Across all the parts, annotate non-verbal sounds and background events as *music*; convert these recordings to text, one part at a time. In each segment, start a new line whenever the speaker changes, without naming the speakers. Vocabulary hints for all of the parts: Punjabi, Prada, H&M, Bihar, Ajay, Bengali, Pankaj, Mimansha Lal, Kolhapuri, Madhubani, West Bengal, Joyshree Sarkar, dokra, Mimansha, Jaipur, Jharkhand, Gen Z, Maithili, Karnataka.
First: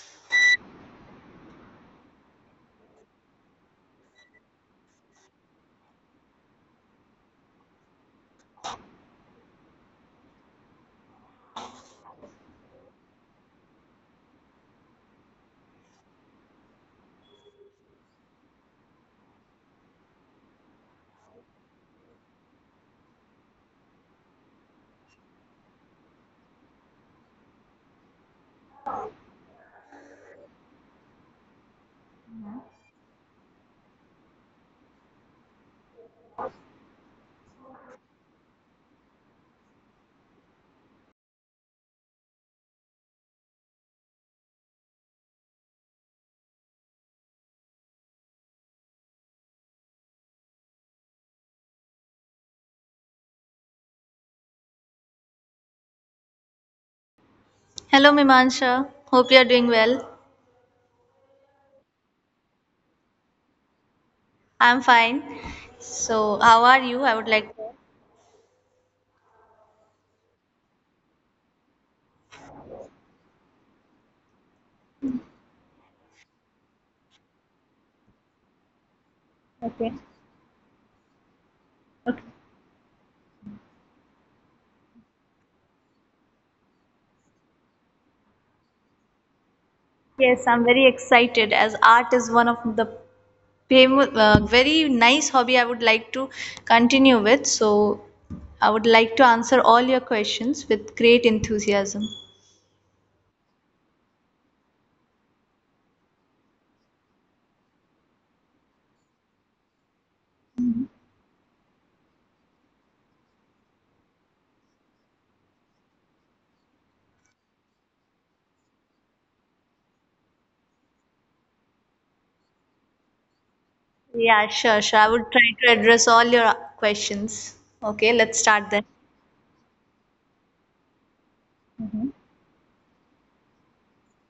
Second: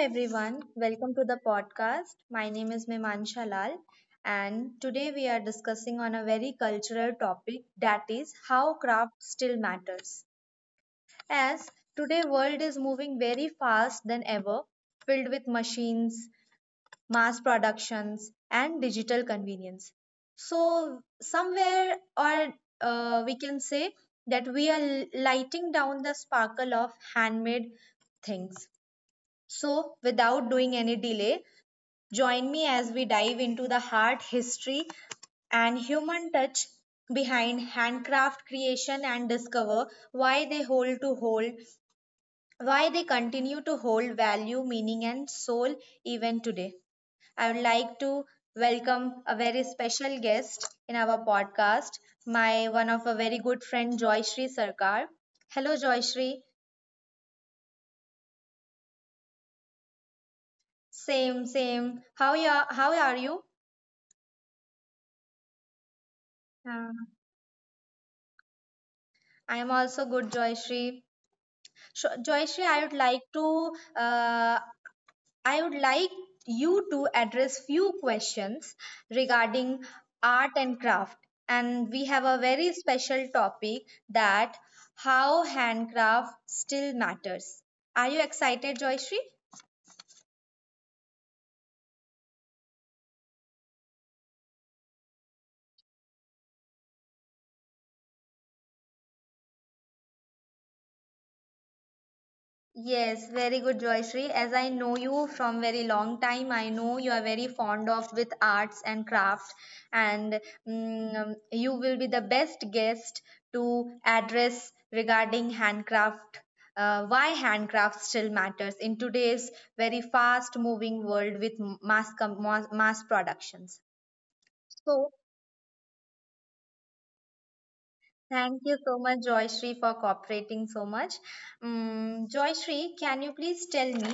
everyone, welcome to the podcast. My name is Mimansha Lal and today we are discussing on a very cultural topic, that is how craft still matters. As today world is moving very fast than ever, filled with machines, mass productions and digital convenience. So somewhere or we can say that we are lighting down the sparkle of handmade things, so, without doing any delay, join me as we dive into the heart, history, and human touch behind handcraft creation and discover why they continue to hold value, meaning, and soul even today. I would like to welcome a very special guest in our podcast, my one of a very good friend Joyshree Sarkar. Hello Joyshree.
Hello, Mimansha. Hope you're doing well.
Same, same. How are you?
I'm fine. So, how are you? I would like to.
I am also good, Joyshri. So, Joyshri, I would like to, uh, I would like you to address few questions
Okay.
regarding art and craft.
Okay.
And we have a very special topic, that how handcraft still matters. Are you excited, Joyshri?
Yes, I'm very excited as art is one of the very nice hobby I would like to continue with. So, I would like to answer all your questions with great enthusiasm.
Yes, very good, Joyshri. As I know you from very long time, I know you are very fond of with arts and craft, and you will be the best guest to address regarding handcraft. Why handcraft still matters in today's very fast-moving world with mass com- mass mass productions.
Yeah, sure. I would
So,
try to address all your questions. Okay, let's start
thank
then.
you so much, Joyshri, for cooperating so much.
Mhm.
Joyshri, can you please tell me?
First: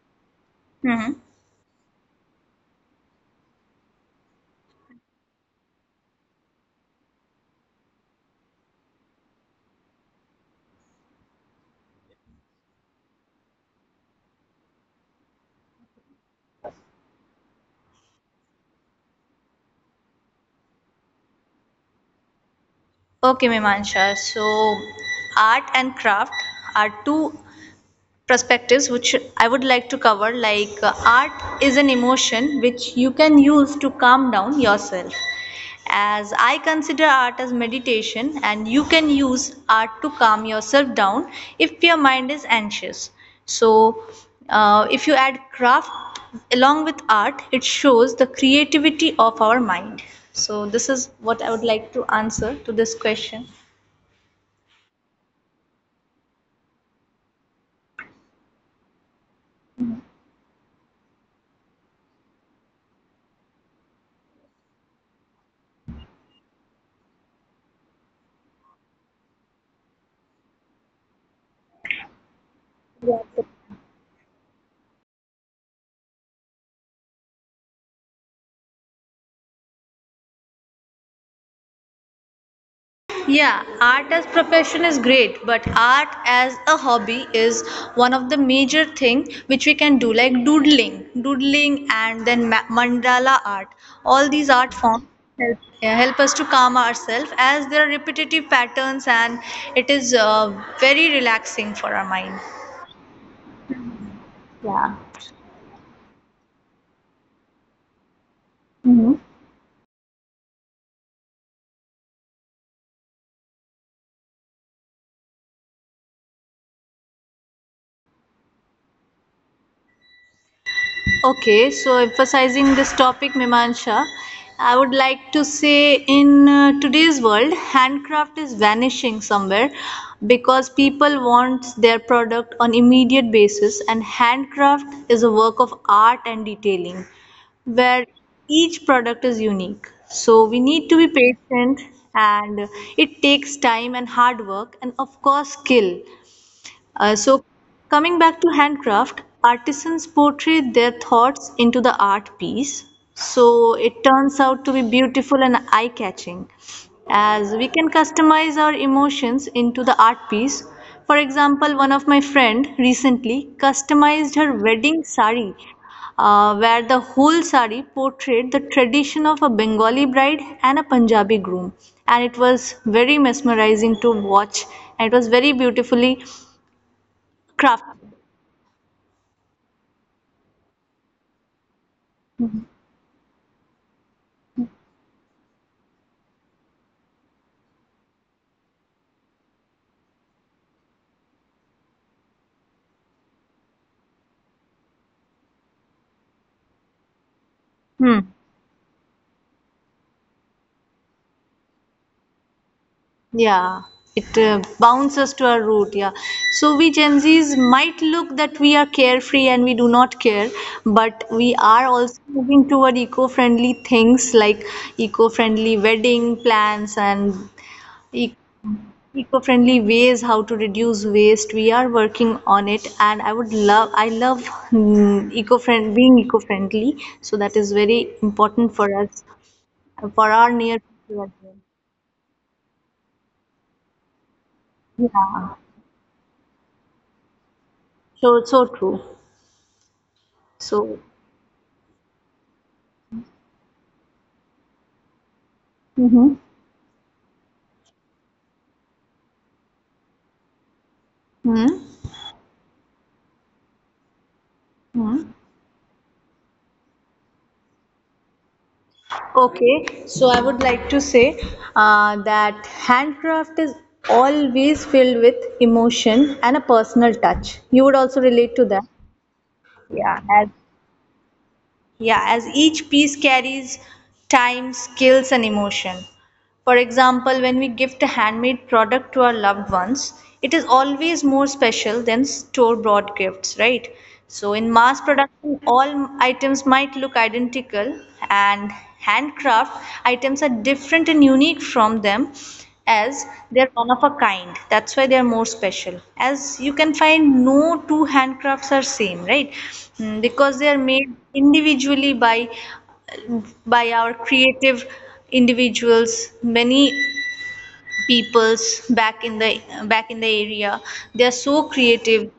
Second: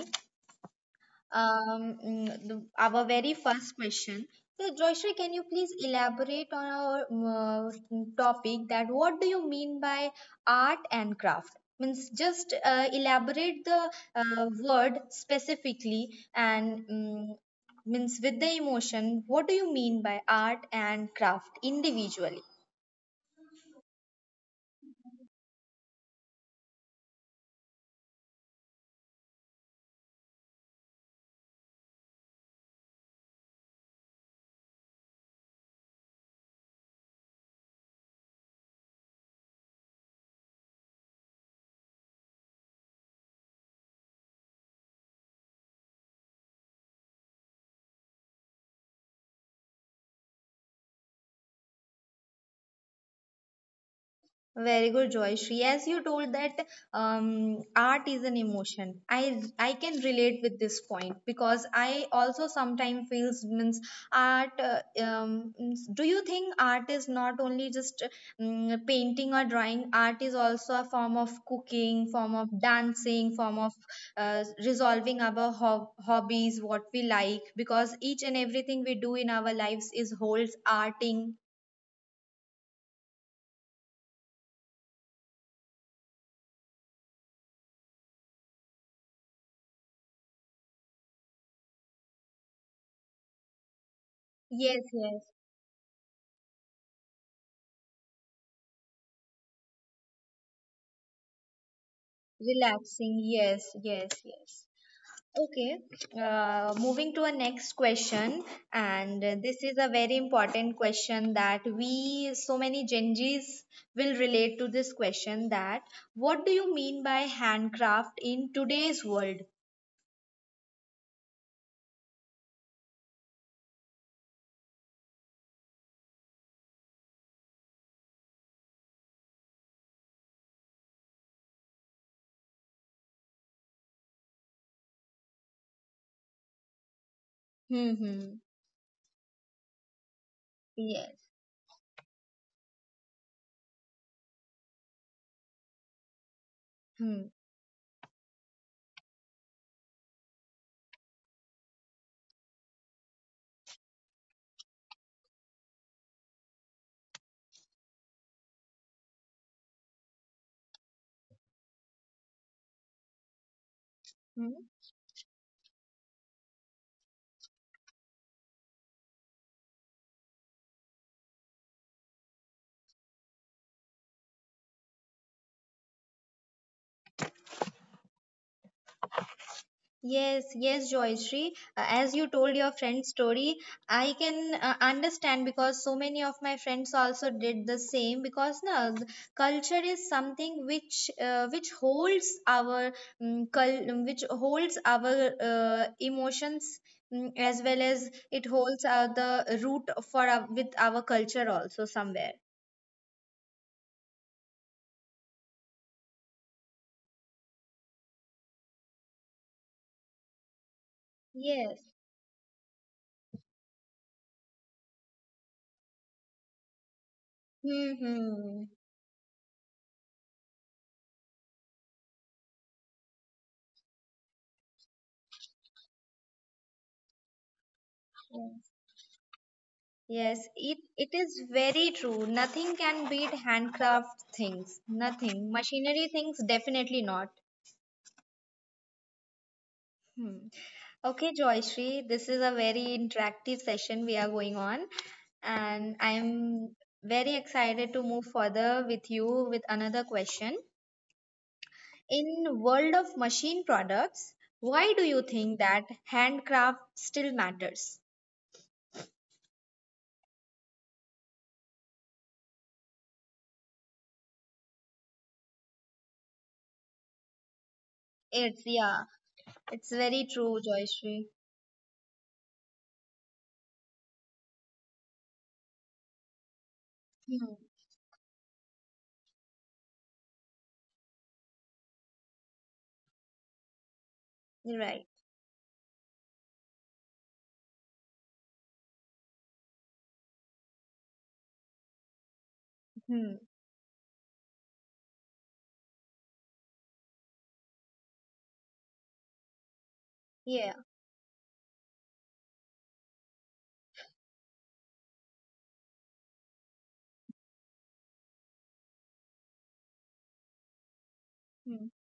Mhm.
Our very first question. So, Joyshri, can you please elaborate on our topic that what do you mean by art and craft? Means just elaborate the word specifically and means with the emotion. What do you mean by art and craft individually?
Okay, Mimansha. So, art and craft are two perspectives which I would like to cover, like art is an emotion which you can use to calm down yourself, as I consider art as meditation and you can use art to calm yourself down if your mind is anxious. So, if you add craft along with art, it shows the creativity of our mind. So this is what I would like to answer to this question.
Very good, Joyshri. As you told that art is an emotion, I can relate with this point because I also sometimes feels means art. Means- do you think art is not only just painting or drawing? Art is also a form of cooking, form of dancing, form of resolving our hobbies, what we like. Because each and everything we do in our lives is holds arting.
Yeah, art as profession is great, but art as a hobby is one of the major thing which we can do, like doodling, and then mandala art. All these art
Yes,
forms,
yes.
yeah, help us to calm ourselves as there are repetitive patterns and it is very relaxing for our mind.
Relaxing, yes, yes, yes.
Yeah.
Okay, moving to our next question,
Mhm.
and this is a very important question that we, so many Gen Zs, will relate to this question, that what do you mean by handcraft in today's world?
Okay, so emphasizing this topic, Mimansha, I would like to say in today's world, handcraft is vanishing somewhere because people want their product on immediate basis, and handcraft is a work of art and detailing where
Hmm, hmm,
each product is unique. So we need to be
yes.
patient, and it takes time and hard work, and of course, skill. So,
Hmm.
coming back to handcraft, artisans portray their thoughts into the art piece. So, it turns out to be beautiful and eye catching as we can customize our emotions into the art piece. For example, one of my friend recently customized her
Hmm.
wedding sari, where the whole sari portrayed the tradition of a Bengali bride and a Punjabi groom. And it was very mesmerizing to watch, and it was very beautifully craft.
Yes, yes, Joyshri. As you told your friend's story, I can understand because so many of my friends also did the same. Because no, culture is something which holds our which holds our emotions,
Hmm.
as well as it holds the root for our, with our culture also somewhere.
Yeah, it bounces to our root. Yeah, so we Gen Z's might look that we are carefree and we do not care, but we are also
Yes.
moving toward eco-friendly things like eco-friendly wedding plans and e-
Hmm.
eco-friendly ways how to reduce waste. We are working on it, and I love eco-friend being eco-friendly. So that is very important for us, for our near
Yes, it,
future as
it
well.
is very true. Nothing can beat handcraft things.
Yeah.
Nothing. Machinery things, definitely not.
So so true.
Hmm.
So.
Okay, Joyshri, this is a very interactive session we are going on,
Mm-hmm.
and I'm very excited to move further with you with another question.
Hmm,
In world of machine products,
hmm.
why do you think that handcraft still matters?
Okay. So I would like to say that handcraft is always filled with emotion and a personal touch. You would also relate to that.
It's yeah,
Yeah,
it's
as
very true, Joyshri.
yeah, as each piece carries time, skills, and emotion. For example, when we
Hmm.
gift a handmade product to our loved ones, it is always more special than store bought gifts, right? So, in mass
Right.
production, all items might look identical, and handcraft items are different and unique from them, as
Hmm.
they're one of a kind. That's why they're more special. As you can find, no two handcrafts are same, right? Mm, because they are
Yeah.
made individually by our creative individuals, many peoples back in the back in the area. They are so
Hmm.
creative,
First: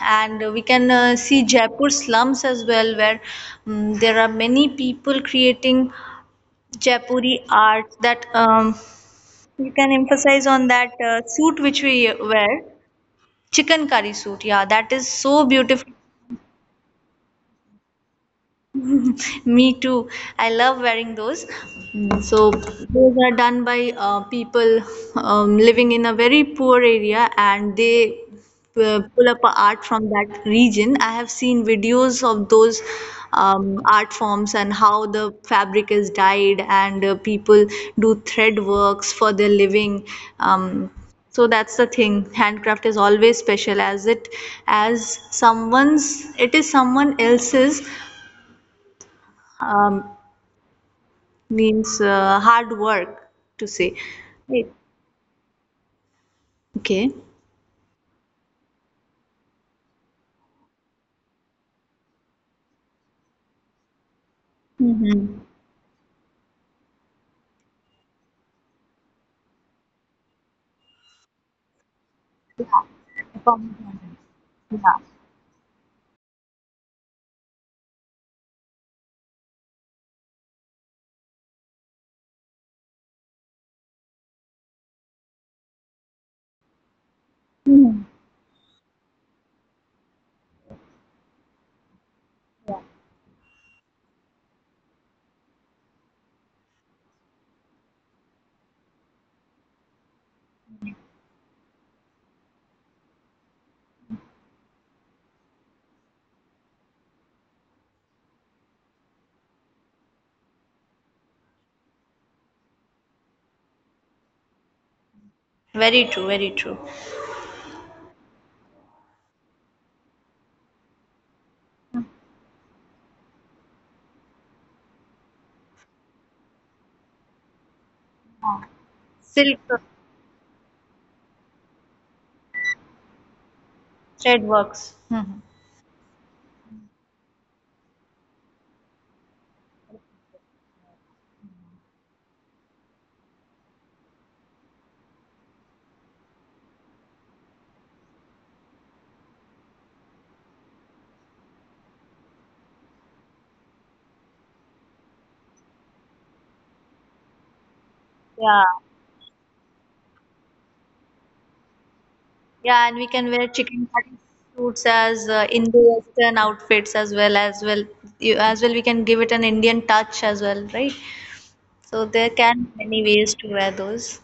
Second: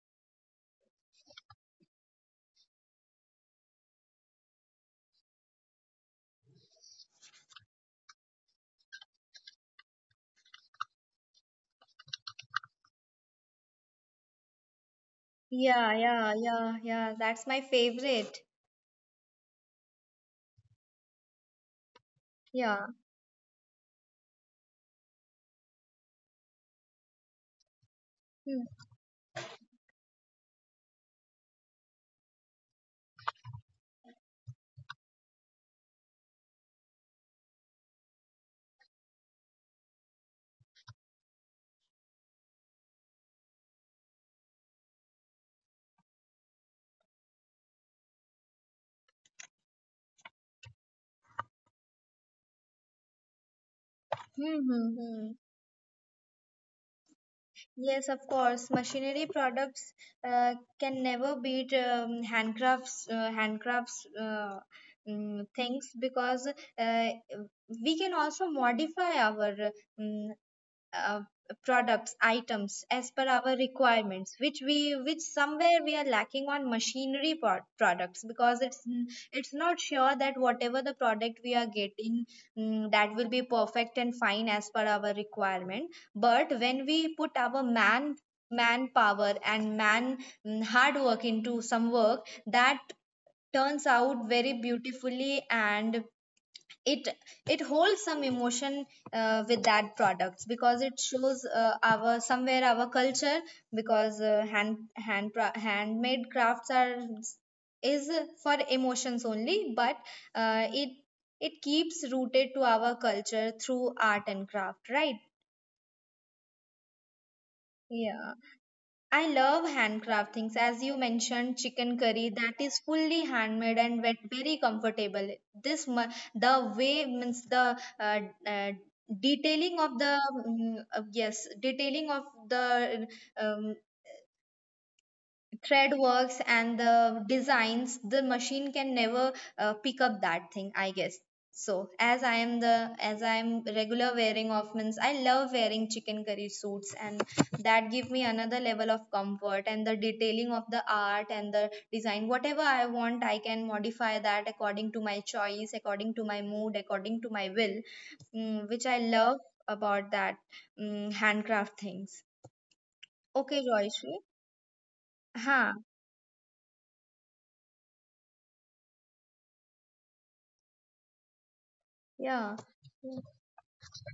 and we can see Jaipur slums as well, where there are many people creating Jaipuri art. That you can emphasize on that suit which we wear, chicken curry suit. Yeah, that is so
Yeah,
beautiful.
yeah, yeah, yeah. That's my favorite.
Me too. I love wearing those. Mm, so
Yeah.
those are done by people living in a very poor area, and they
Hmm.
pull up a art from that region. I have seen videos of those art forms and how the fabric is dyed, and people do thread works for their living. Um, so that's the thing. Handcraft is always special, as it, as someone's. it is someone else's, Um, means hard work, to say.
Hmm.
Right.
Hmm, hmm.
Okay.
Yes, of course. Machinery products uh, can never beat handcrafts,
Mm-hmm.
things because uh, we can also modify our um, uh, products items as per our requirements which somewhere we are lacking on products, because it's not sure that whatever the product we are getting, that will be perfect and fine as per our requirement. But when we put our manpower and hard work into some work, that turns out very beautifully, and it it holds some emotion with that products because it shows our somewhere our culture, because handmade crafts are is for emotions only. But it it keeps rooted to our culture through art and craft, right?
Very true.
Yeah, I love handcraft things. As you mentioned, chicken curry that is fully handmade and very comfortable. The way means the uh,
Silk,
detailing of the yes detailing of the um,
thread works.
thread works and the designs the machine can never pick up that thing, I guess. So as I am regular wearing of means I love wearing chicken curry suits, and that give me another level of comfort and the detailing of the art and the design whatever I want I can modify that according to my choice, according to my mood, according to my will,
Yeah.
which I love about that handcraft things.
Yeah, and we can wear
Okay,
chicken
Joyshri.
suits as
Huh.
Indo-Western outfits as well we can give it an Indian touch as well, right? So there
Yeah.
can many ways to wear those.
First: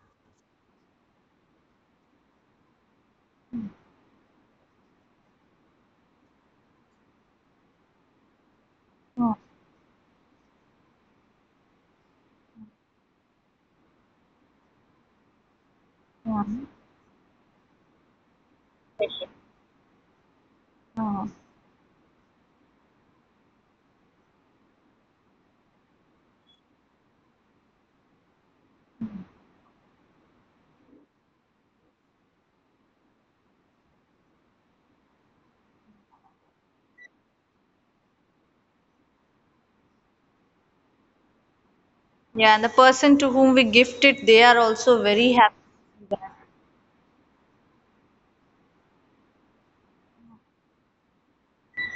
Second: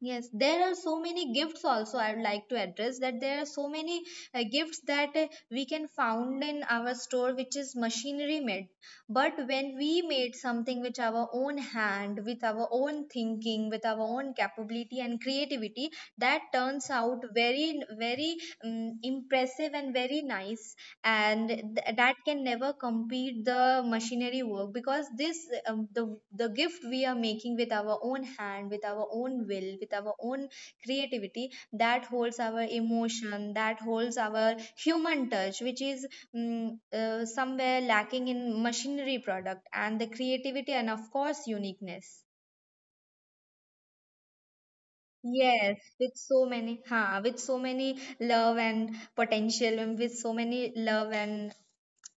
Yes, there are so many gifts also I would like to address that there are so many gifts that we can found in our store which is machinery made. But
Oh,
when we made something with our own hand, with our own thinking, with our own capability and creativity, that
yeah.
turns out very very impressive and very nice,
Yeah.
and that can never compete the machinery work, because this the gift we are making with our own hand with our own will with our own creativity, that holds our emotion, that holds our human touch, which is somewhere lacking in machinery product, and the creativity and of course uniqueness.
Yeah, and the person to whom we gift it, they are also very happy.
Yes, with so many, huh, with so many love and potential, and with so many love and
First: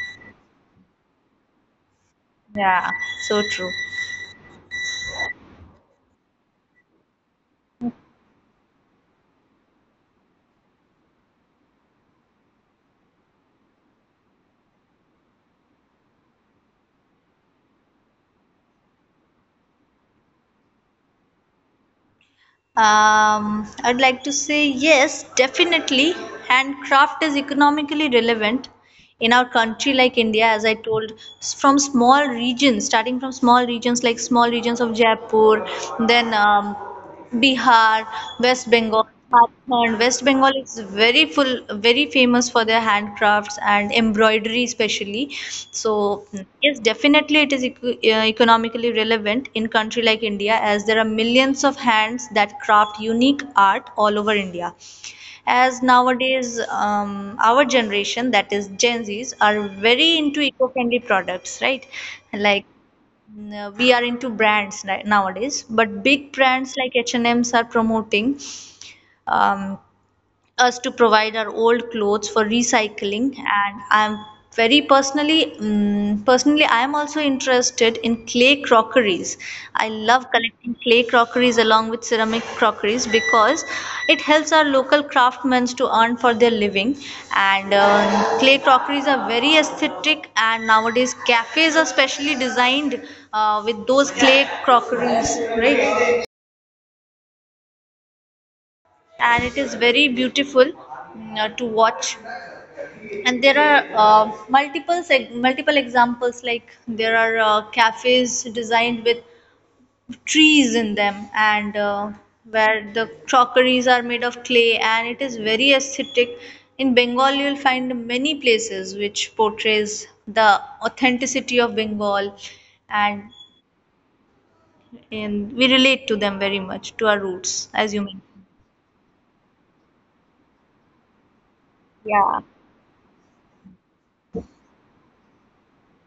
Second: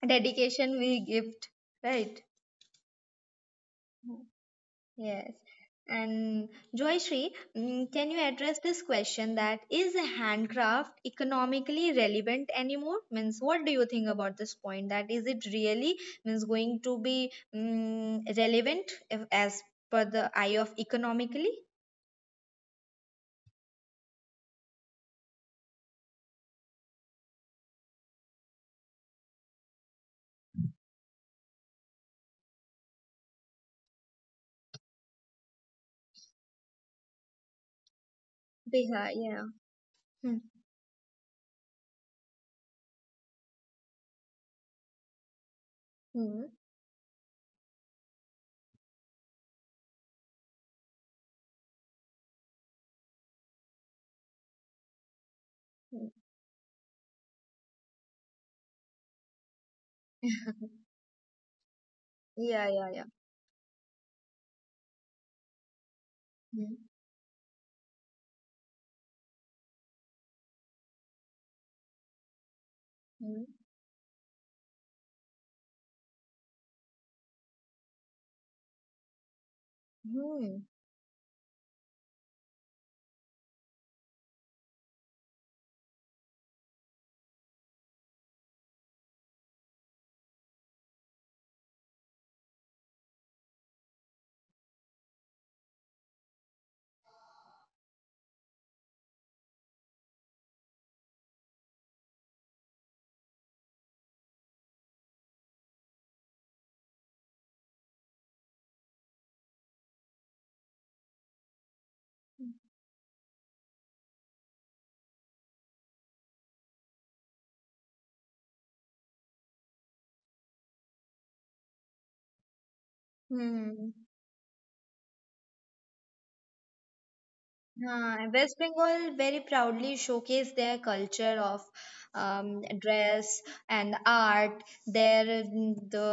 dedication we give, right?
Yeah, so true.
Yes. And Joyshri, can you address this question that is handcraft economically relevant anymore? Means, what do you think about this point? That is it really means going to be relevant if, as per the eye of economically?
I'd like to say yes, definitely. Handcraft is economically relevant in our country like India. As I told, starting from small regions like small regions of Jaipur, then Bihar, West
Yeah,
Bengal,
yeah.
Jharkhand. West Bengal is very full, very famous for their handcrafts and embroidery, especially. So
Hmm.
yes, definitely it is economically relevant in country like India, as there are millions of hands that craft unique art all over India. As nowadays, our generation, that is Gen Zs, are very
Hmm.
into
*laughs*
eco-friendly products, right?
Yeah,
Like,
yeah, yeah.
no, we are into brands nowadays, but big brands like H&Ms are promoting um, us to provide our old clothes for recycling.
Mm-hmm.
And I'm very personally, I am also interested in clay crockeries. I love
Hmm.
collecting clay crockeries along with ceramic crockeries because it helps our local craftsmen to earn for their living. And clay crockeries are very aesthetic, and nowadays cafes are specially designed with those clay crockeries, right? And it is very beautiful, to watch. And there are multiple examples, like there are cafes designed with trees in them, and where the crockeries are made of clay, and it is very aesthetic. In Bengal you'll find many places which portrays the authenticity of Bengal, and,
Hmm.
and we relate to them very much to our roots, as you mentioned.
West Bengal very proudly showcase their culture of
Yeah,
dress and art. Their mm,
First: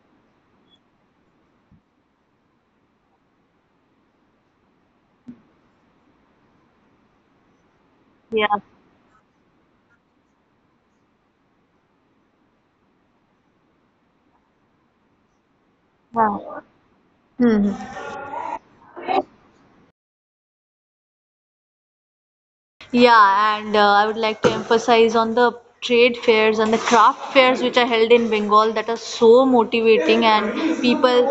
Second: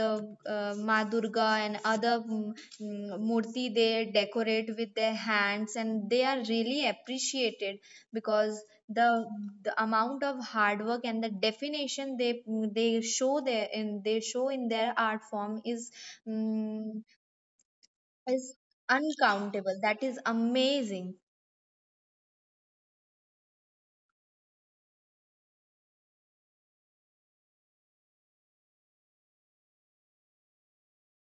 the Ma Durga and other murti they decorate with their hands, and they are really appreciated
yeah,
because the the amount of hard work and the definition they show their in they show in their art form is
yeah.
mm,
Hmm.
is uncountable. That is amazing.
Yeah, and I would like to emphasize on the trade fairs and the craft fairs which are held in Bengal that are so motivating, and people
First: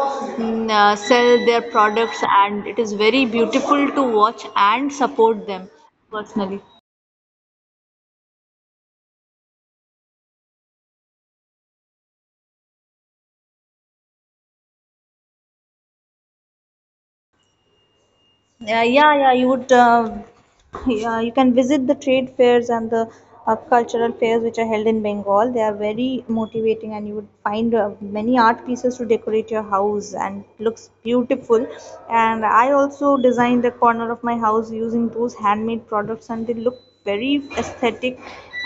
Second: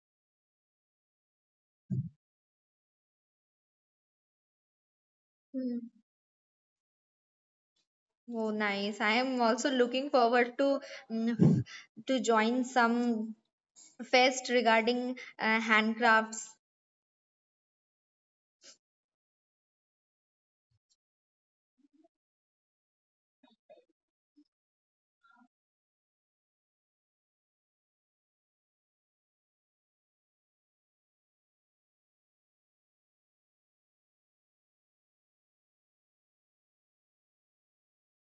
sell their products, and it is very beautiful to watch and support them
Hmm.
personally.
Oh, nice. I am also looking forward to, mm, *laughs* to join some fest regarding handcrafts.
Yeah, yeah, yeah. You would yeah, you can visit the trade fairs and the cultural fairs which are held in Bengal. They are very motivating, and you would find many art pieces to decorate your house, and looks beautiful. And I also designed the corner of my house using those handmade products, and they look very aesthetic.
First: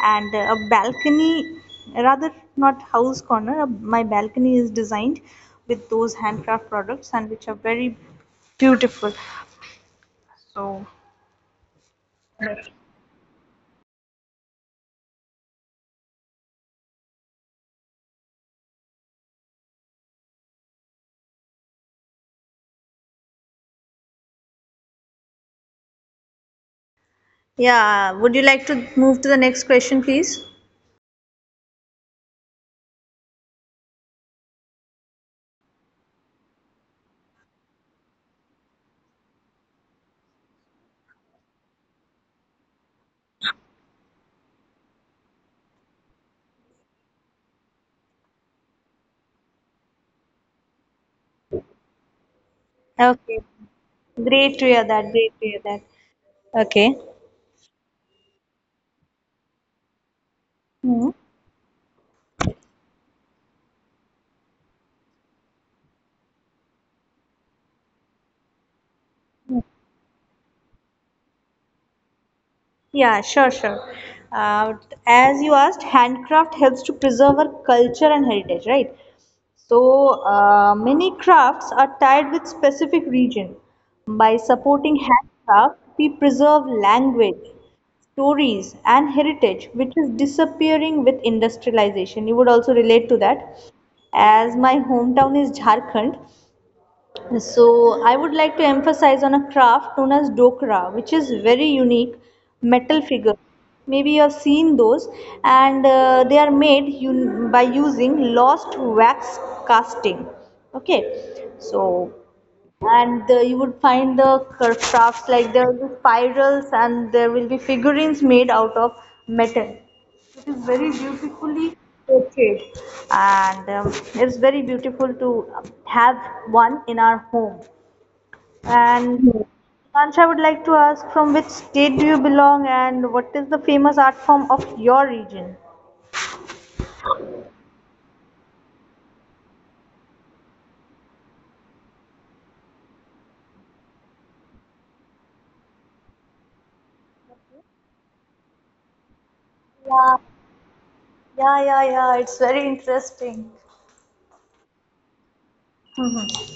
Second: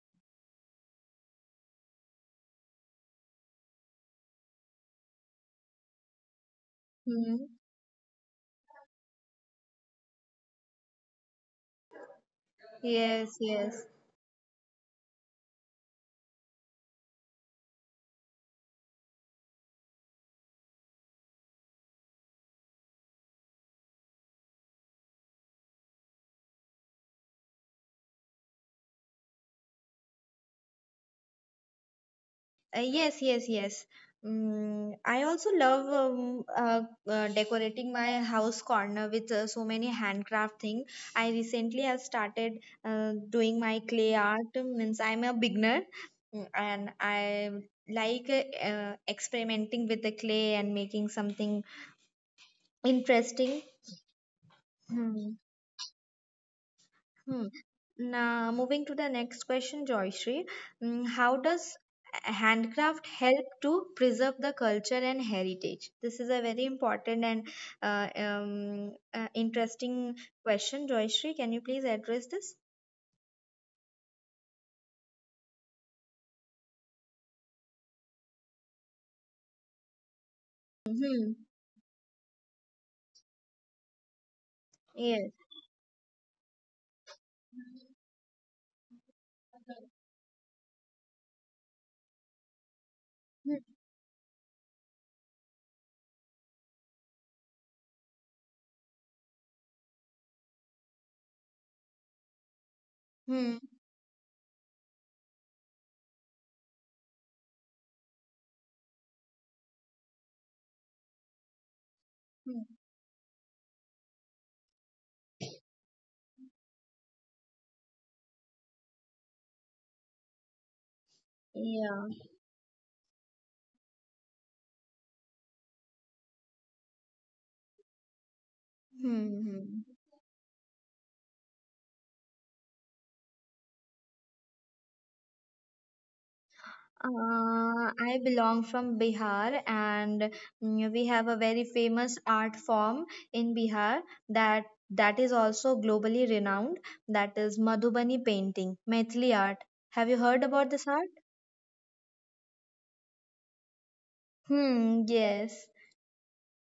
And a balcony, rather, not house corner, my balcony is designed with those handcraft products, and
Hmm.
which are very beautiful. So,
Yes, yes.
yeah, would you like to move to the next question, please?
Yes, yes, yes. I also love decorating my house corner with so many handcraft thing. I recently have started doing my clay art. Means I'm a beginner, and I like experimenting with the clay and making something
Okay.
interesting.
Great to hear that.
Hmm.
Great to hear that. Okay.
Hmm. Now, moving to the next question, Joyshri. Mm,
Hmm.
how does handcraft help to preserve the culture and heritage? This is a very important and interesting question, Joyshri. Can you please address this?
Yeah, sure. Uh, as you asked, handcraft helps to preserve our culture and heritage, right? So,
Hmm.
many crafts are tied with specific region. By supporting
Yes.
handcraft, we preserve language, stories and heritage which is disappearing with industrialization. You would also relate to that,
Hmm.
as my hometown is Jharkhand. So I would like to emphasize on a craft known as Dokra, which is very unique metal figure.
Hmm.
Maybe you have seen those. And they are made by using lost wax casting. Okay, so,
Hmm.
and you would find the crafts, like there will be spirals and there will be figurines made out of metal. The
Yeah.
portrait, and it's very beautiful to have one in our home.
Hmm.
And
Hmm.
Mancha, I would like to ask, from which state do you belong and what is the famous art form of your region?
I belong from Bihar and, we have a very famous art form in Bihar, that is also globally renowned, that is Madhubani painting, Maithili art. Have you
Yeah,
heard about this art?
yeah, yeah, yeah. It's very interesting.
Hmm, yes.
Mhm.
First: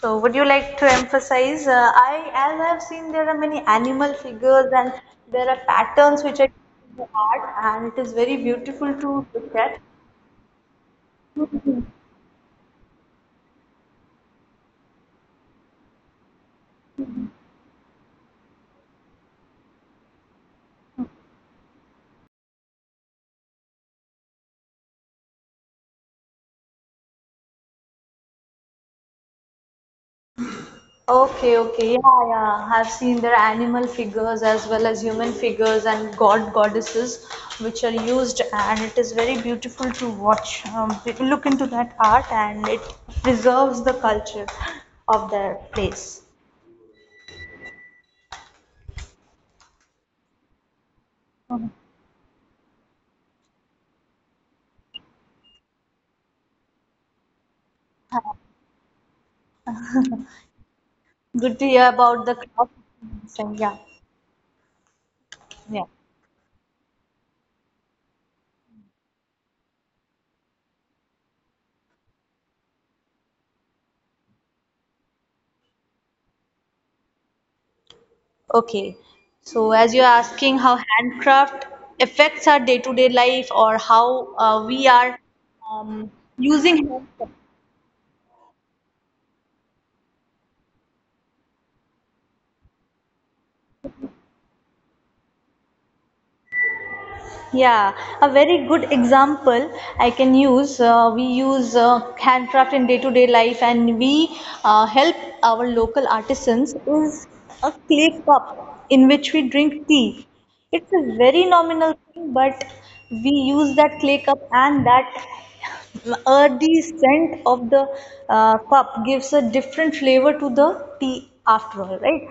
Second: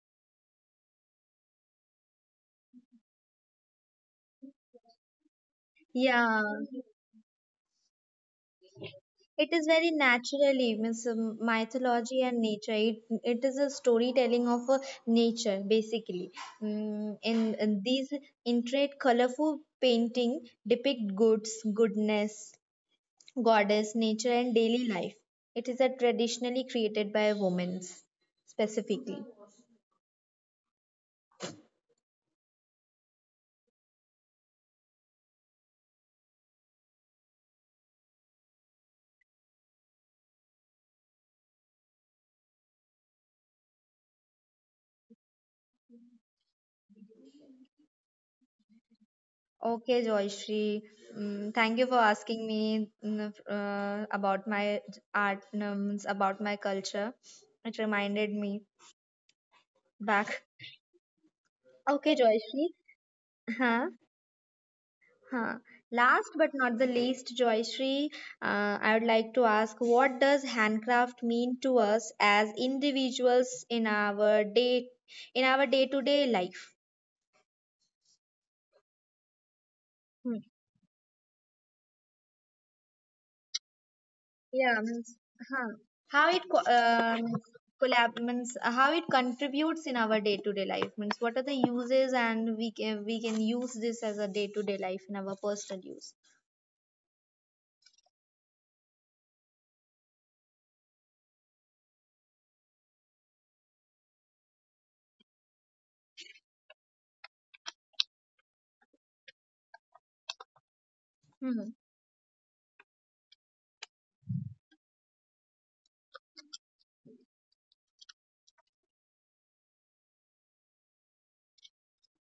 So, would you like to emphasize? I, as I've seen, there are many animal figures and there are patterns which
Yeah.
are in the art, and it is very beautiful to
It
look
is
at.
very naturally means mythology and nature. It is a storytelling of nature basically. Mm, in these intricate, colorful painting depict goodness, goddess, nature, and daily life. It is a traditionally created by women specifically.
Okay, okay, yeah, yeah. I've seen there are animal figures as well as human figures and god goddesses which are used, and it is very beautiful to watch. People look into that art, and it preserves the culture of their place.
Okay, Joyshri. Mm,
Mhm.
thank you for asking me about my art, about my culture. It reminded me back.
Good to hear
Okay,
about the craft.
Joyshri.
So, yeah.
Huh? Huh.
Yeah.
Last but not the least, Joyshri, I would like to ask what does handcraft mean to us as individuals in our day-to-day life?
Okay. So as you're
Hmm.
asking how handcraft affects our day-to-day life, or how we
Yeah,
are
means, huh.
um,
How it co-
using handcraft.
um, collab means how it contributes in our day-to-day life, means what are the uses and we can use this as a day-to-day life in our personal use.
Yeah, a very good example I can use. We use handcraft in day-to-day life, and we help our local artisans. Is a clay cup in which we drink tea. It's a very
Hmm.
nominal thing, but we use that clay cup, and that earthy scent of the cup gives a different flavor to the tea. After all right,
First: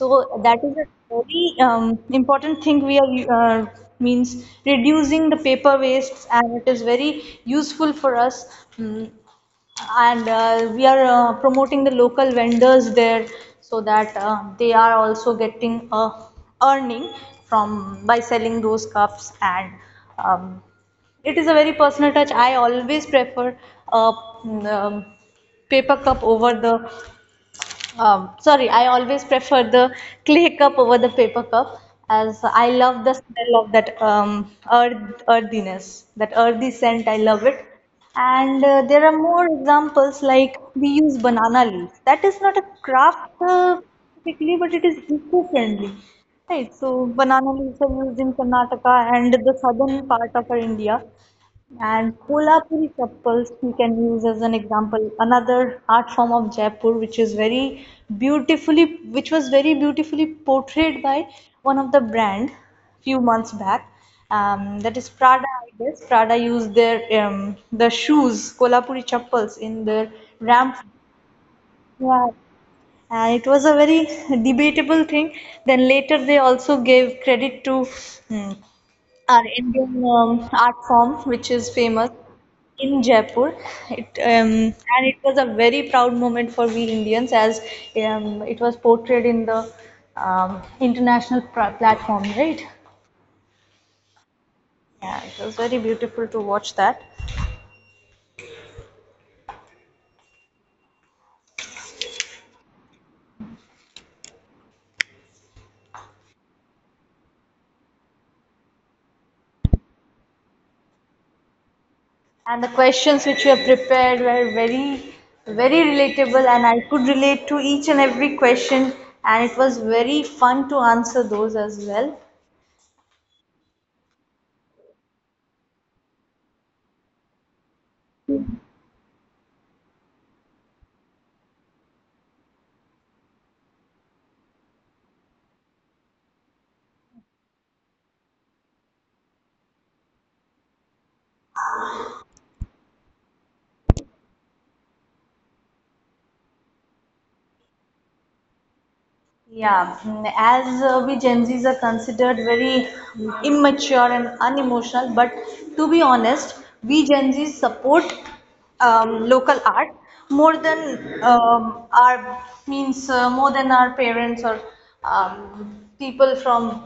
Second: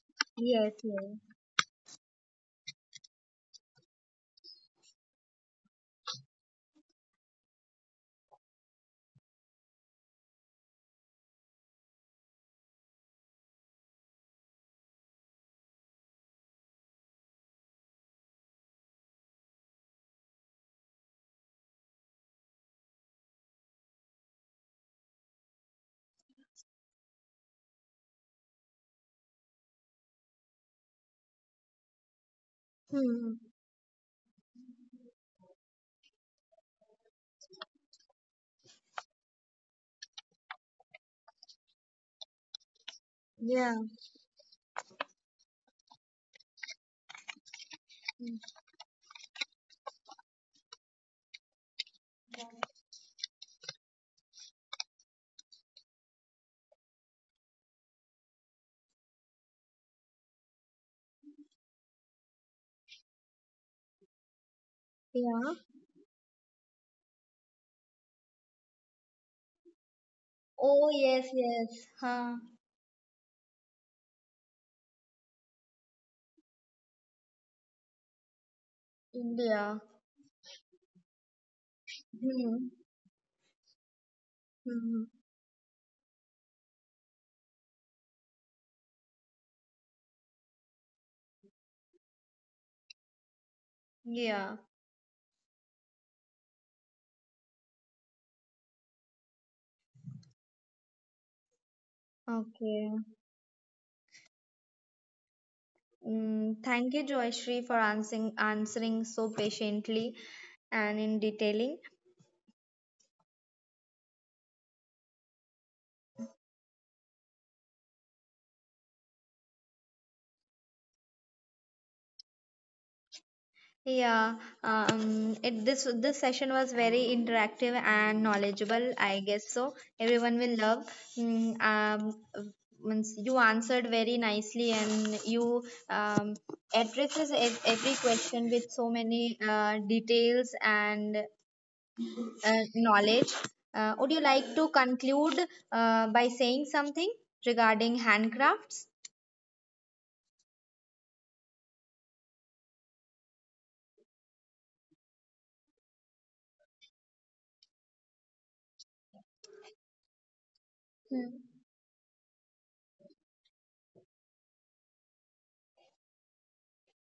so that is
Yes.
a
Yes.
very important thing. We are uh, means reducing the paper wastes, and it is very useful for us. mm, and we are promoting the local vendors there, so that they are also getting a earning from by selling those cups. And um, it is a very personal touch. I always prefer a uh, um, paper cup over the sorry, I always prefer the clay cup over the paper cup, as I love the
Hmm.
smell of that earth, earthiness, that earthy scent. I love it. And there are more examples, like we use banana leaves. That is not a craft
Yeah.
specifically, but it is eco-friendly. Right, so banana leaves are used in Karnataka and the southern part of our India. And Kolhapuri chappals we can use as an example, another art form of Jaipur, which is very beautifully, which was very beautifully portrayed by one of the brand few months back. That is
Yeah.
Prada, I guess. Prada used their the shoes, Kolhapuri chappals, in their
Oh
ramp.
yes, yes. Huh.
Yeah. And it was a very debatable thing. Then later they also gave credit to hmm, our
India.
Indian art form, which is famous
Hmm.
in Jaipur. It
Hmm.
And it was a very proud moment for we Indians, as it was portrayed in the international platform, right?
Yeah.
Yeah, it was very beautiful to watch that.
Okay. Mm, thank you, Joyshri, for answering so patiently and in detailing.
And the questions which you have prepared were very, very relatable, and I could relate to each and every question. And it was very fun to answer those as well.
Yeah, it, this session was very interactive and knowledgeable. I guess so. Everyone will love. Mm, um, means you answered very nicely, and you um, addresses every question with so many details and knowledge. Would you like to conclude by saying something regarding handcrafts?
Yeah, as we Gen Zs are considered very immature and unemotional, but to be honest, we Gen Zs support local art more
Hmm.
than our means more than our parents, or people from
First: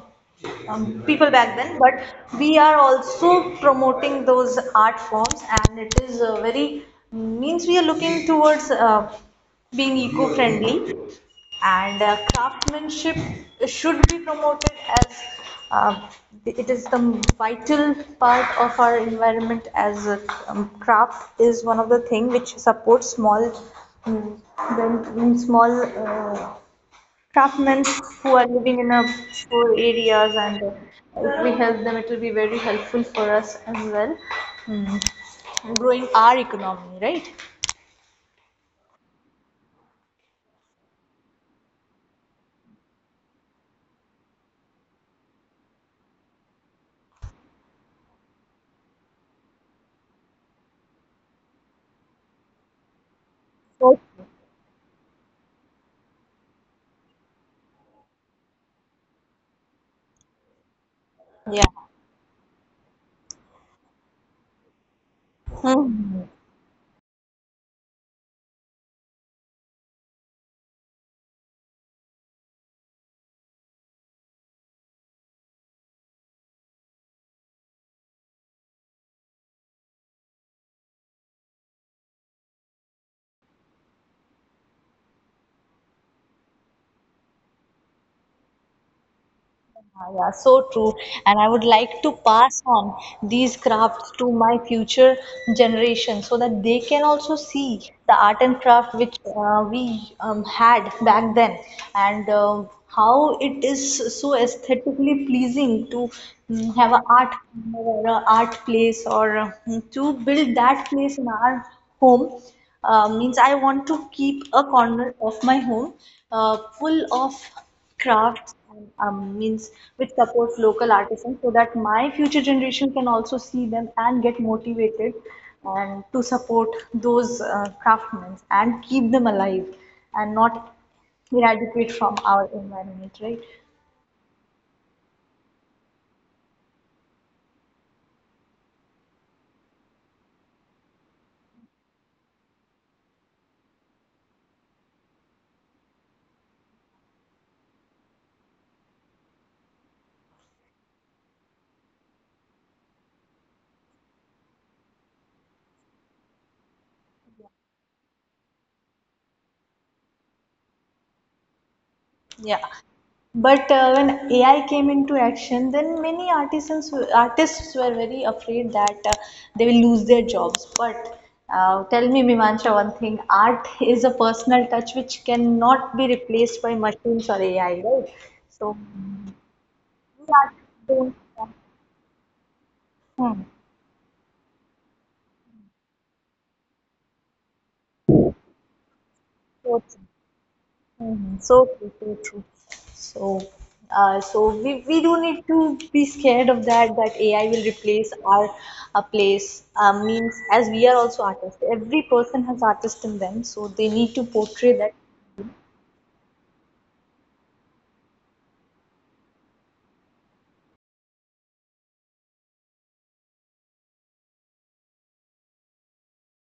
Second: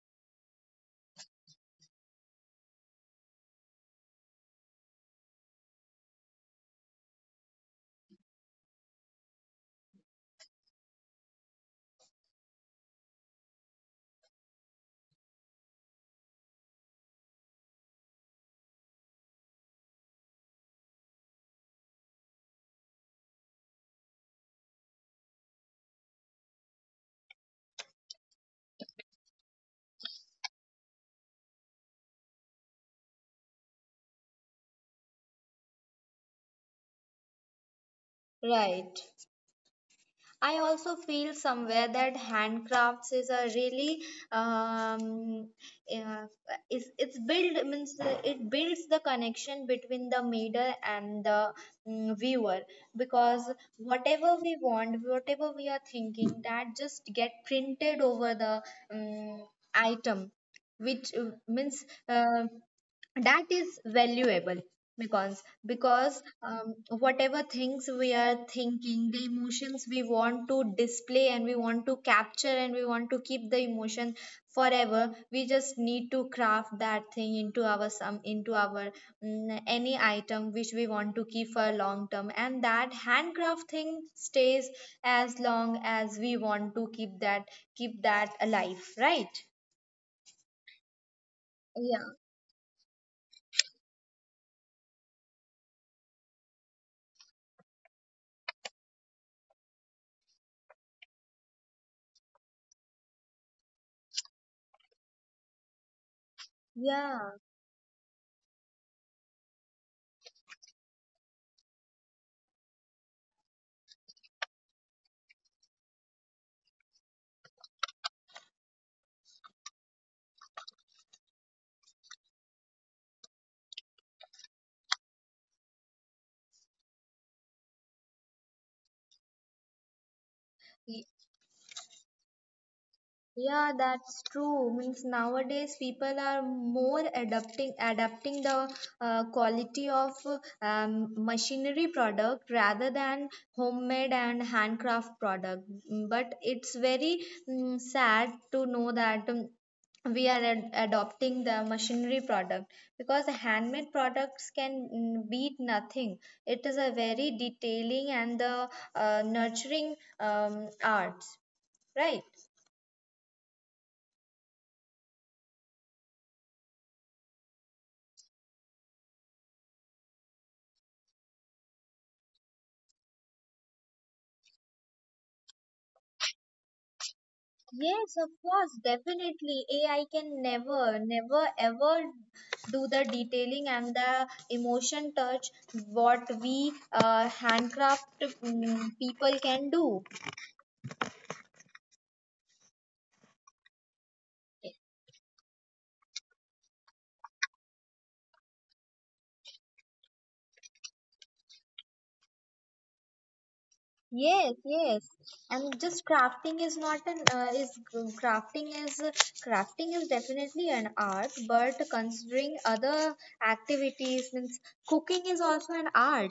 people back then. But we are also promoting those art forms, and it is very means we are looking towards being eco-friendly and craftsmanship should be promoted, as uh, it is the vital part of our environment, as a craft is one of the thing which supports small mm, when small craftsmen who are living in a poor areas, and if we help them, it will be very helpful for us as well. Mm. Growing our economy, right?
Right. I also feel somewhere that handcrafts is a really um, uh, is it's build means it builds the connection between the maker and the viewer, because
Okay.
whatever we want, whatever we are thinking, that just get printed over the um, item, which
Yeah.
means that is valuable,
Mhm.
because whatever things we are thinking the emotions we want to display and we want to capture and we want to keep the emotion forever, we just need to craft that thing into our, any item which we want to keep for long term, and that handcraft thing stays as long as we want to keep that alive, right?
Ah, yeah, so true. And I would like to
Yeah,
pass on these crafts to my future generation, so that they can also see the art and craft which we had back then, and how it is so aesthetically pleasing to have an art
yeah.
corner or an art place, or to build that place in our home. Means I want to keep a corner of my home full of crafts, and means which supports local artisans, so that my future generation can also see them and get motivated, and to support those craftsmen and keep them alive, and not eradicate from our environment, right?
Yeah, that's true. Means nowadays people are more adapting the quality of machinery product rather than homemade and handcraft product. But it's very sad to know that we are adopting the machinery product, because the handmade products can beat nothing. It is a very detailing and the nurturing arts, right?
Yeah. But when AI came into action, then many artisans artists were very afraid that they will lose their jobs. But tell me, Mimansha, one thing: art is a personal touch which cannot be replaced by machines or AI, right?
Yes, of
So,
course, definitely. AI
we
can
artists
never, never,
don't.
ever do the detailing and the emotion touch what we handcraft people
Hmm.
can do.
Mhm. So true, so true. So, so we do need to be scared of that, that AI will replace our place. Means, as we are also artists, every person has artist in them, so they need to portray
Yes,
that.
yes. And just crafting is not an is crafting is crafting is definitely an art, but considering other activities means cooking is also an art.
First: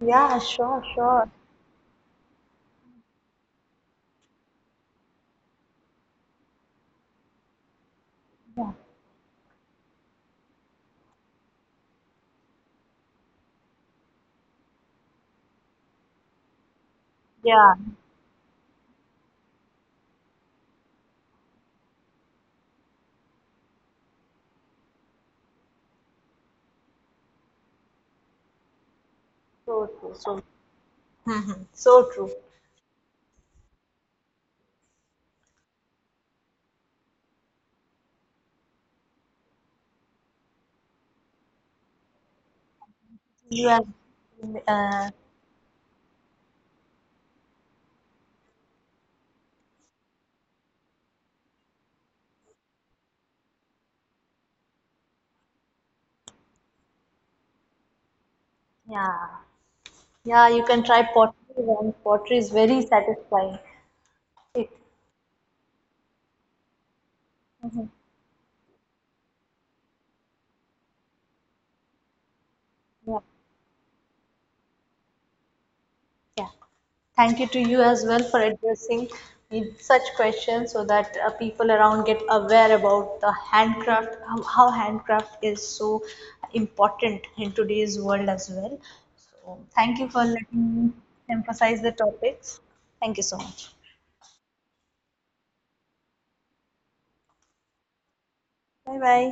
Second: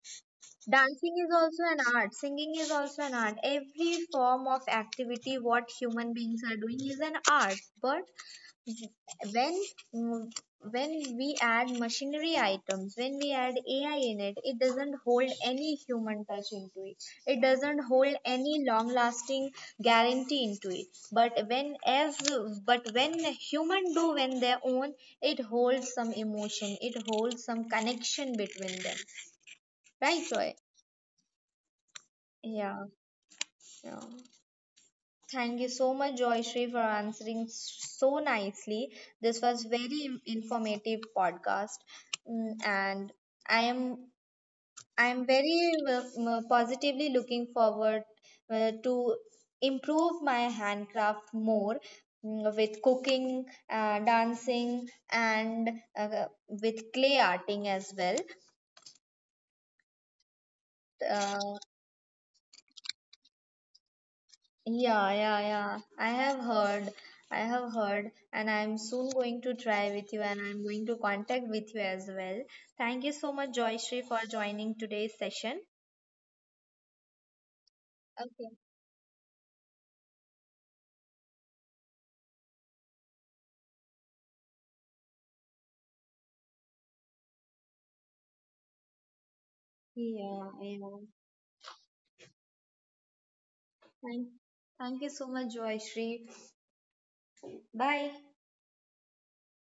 Yeah, sure,
Dancing
sure.
is also an art, singing is also an art. Every form of activity what human beings are doing is an art. But when, mm, when we add machinery items, when we add AI in it, it doesn't hold any human touch into it. It doesn't
Yeah,
hold any long lasting guarantee into it. But when as but when human do when their own, it holds some emotion, it holds some connection between them.
so
Right,
true, so
Roy?
Mhm. So true.
Yeah. Yeah. Thank you so much, Joyshri, for answering so nicely. This was very informative podcast. Mm, and I
You
am
have,
I am
uh,
very positively looking forward to improve my handcraft more, with cooking, dancing, and with clay arting as well.
yeah, yeah. You can try
Uh,
pottery. And pottery is very satisfying. It,
Yeah, yeah, yeah. I have heard. I have heard,
mhm,
and I'm soon going to try with you, and I'm going to contact with you as well. Thank you so much,
yeah.
Joyshri, for joining today's session.
Yeah. Thank you to you as
Okay.
well for addressing me such questions, so that people around get aware about the handcraft, how handcraft is so important in today's world as well. So, thank you
Yeah,
for
yeah.
letting me emphasize the topics. Thank you so much.
Thank, thank you so much, Joyshri. Bye.
Bye bye.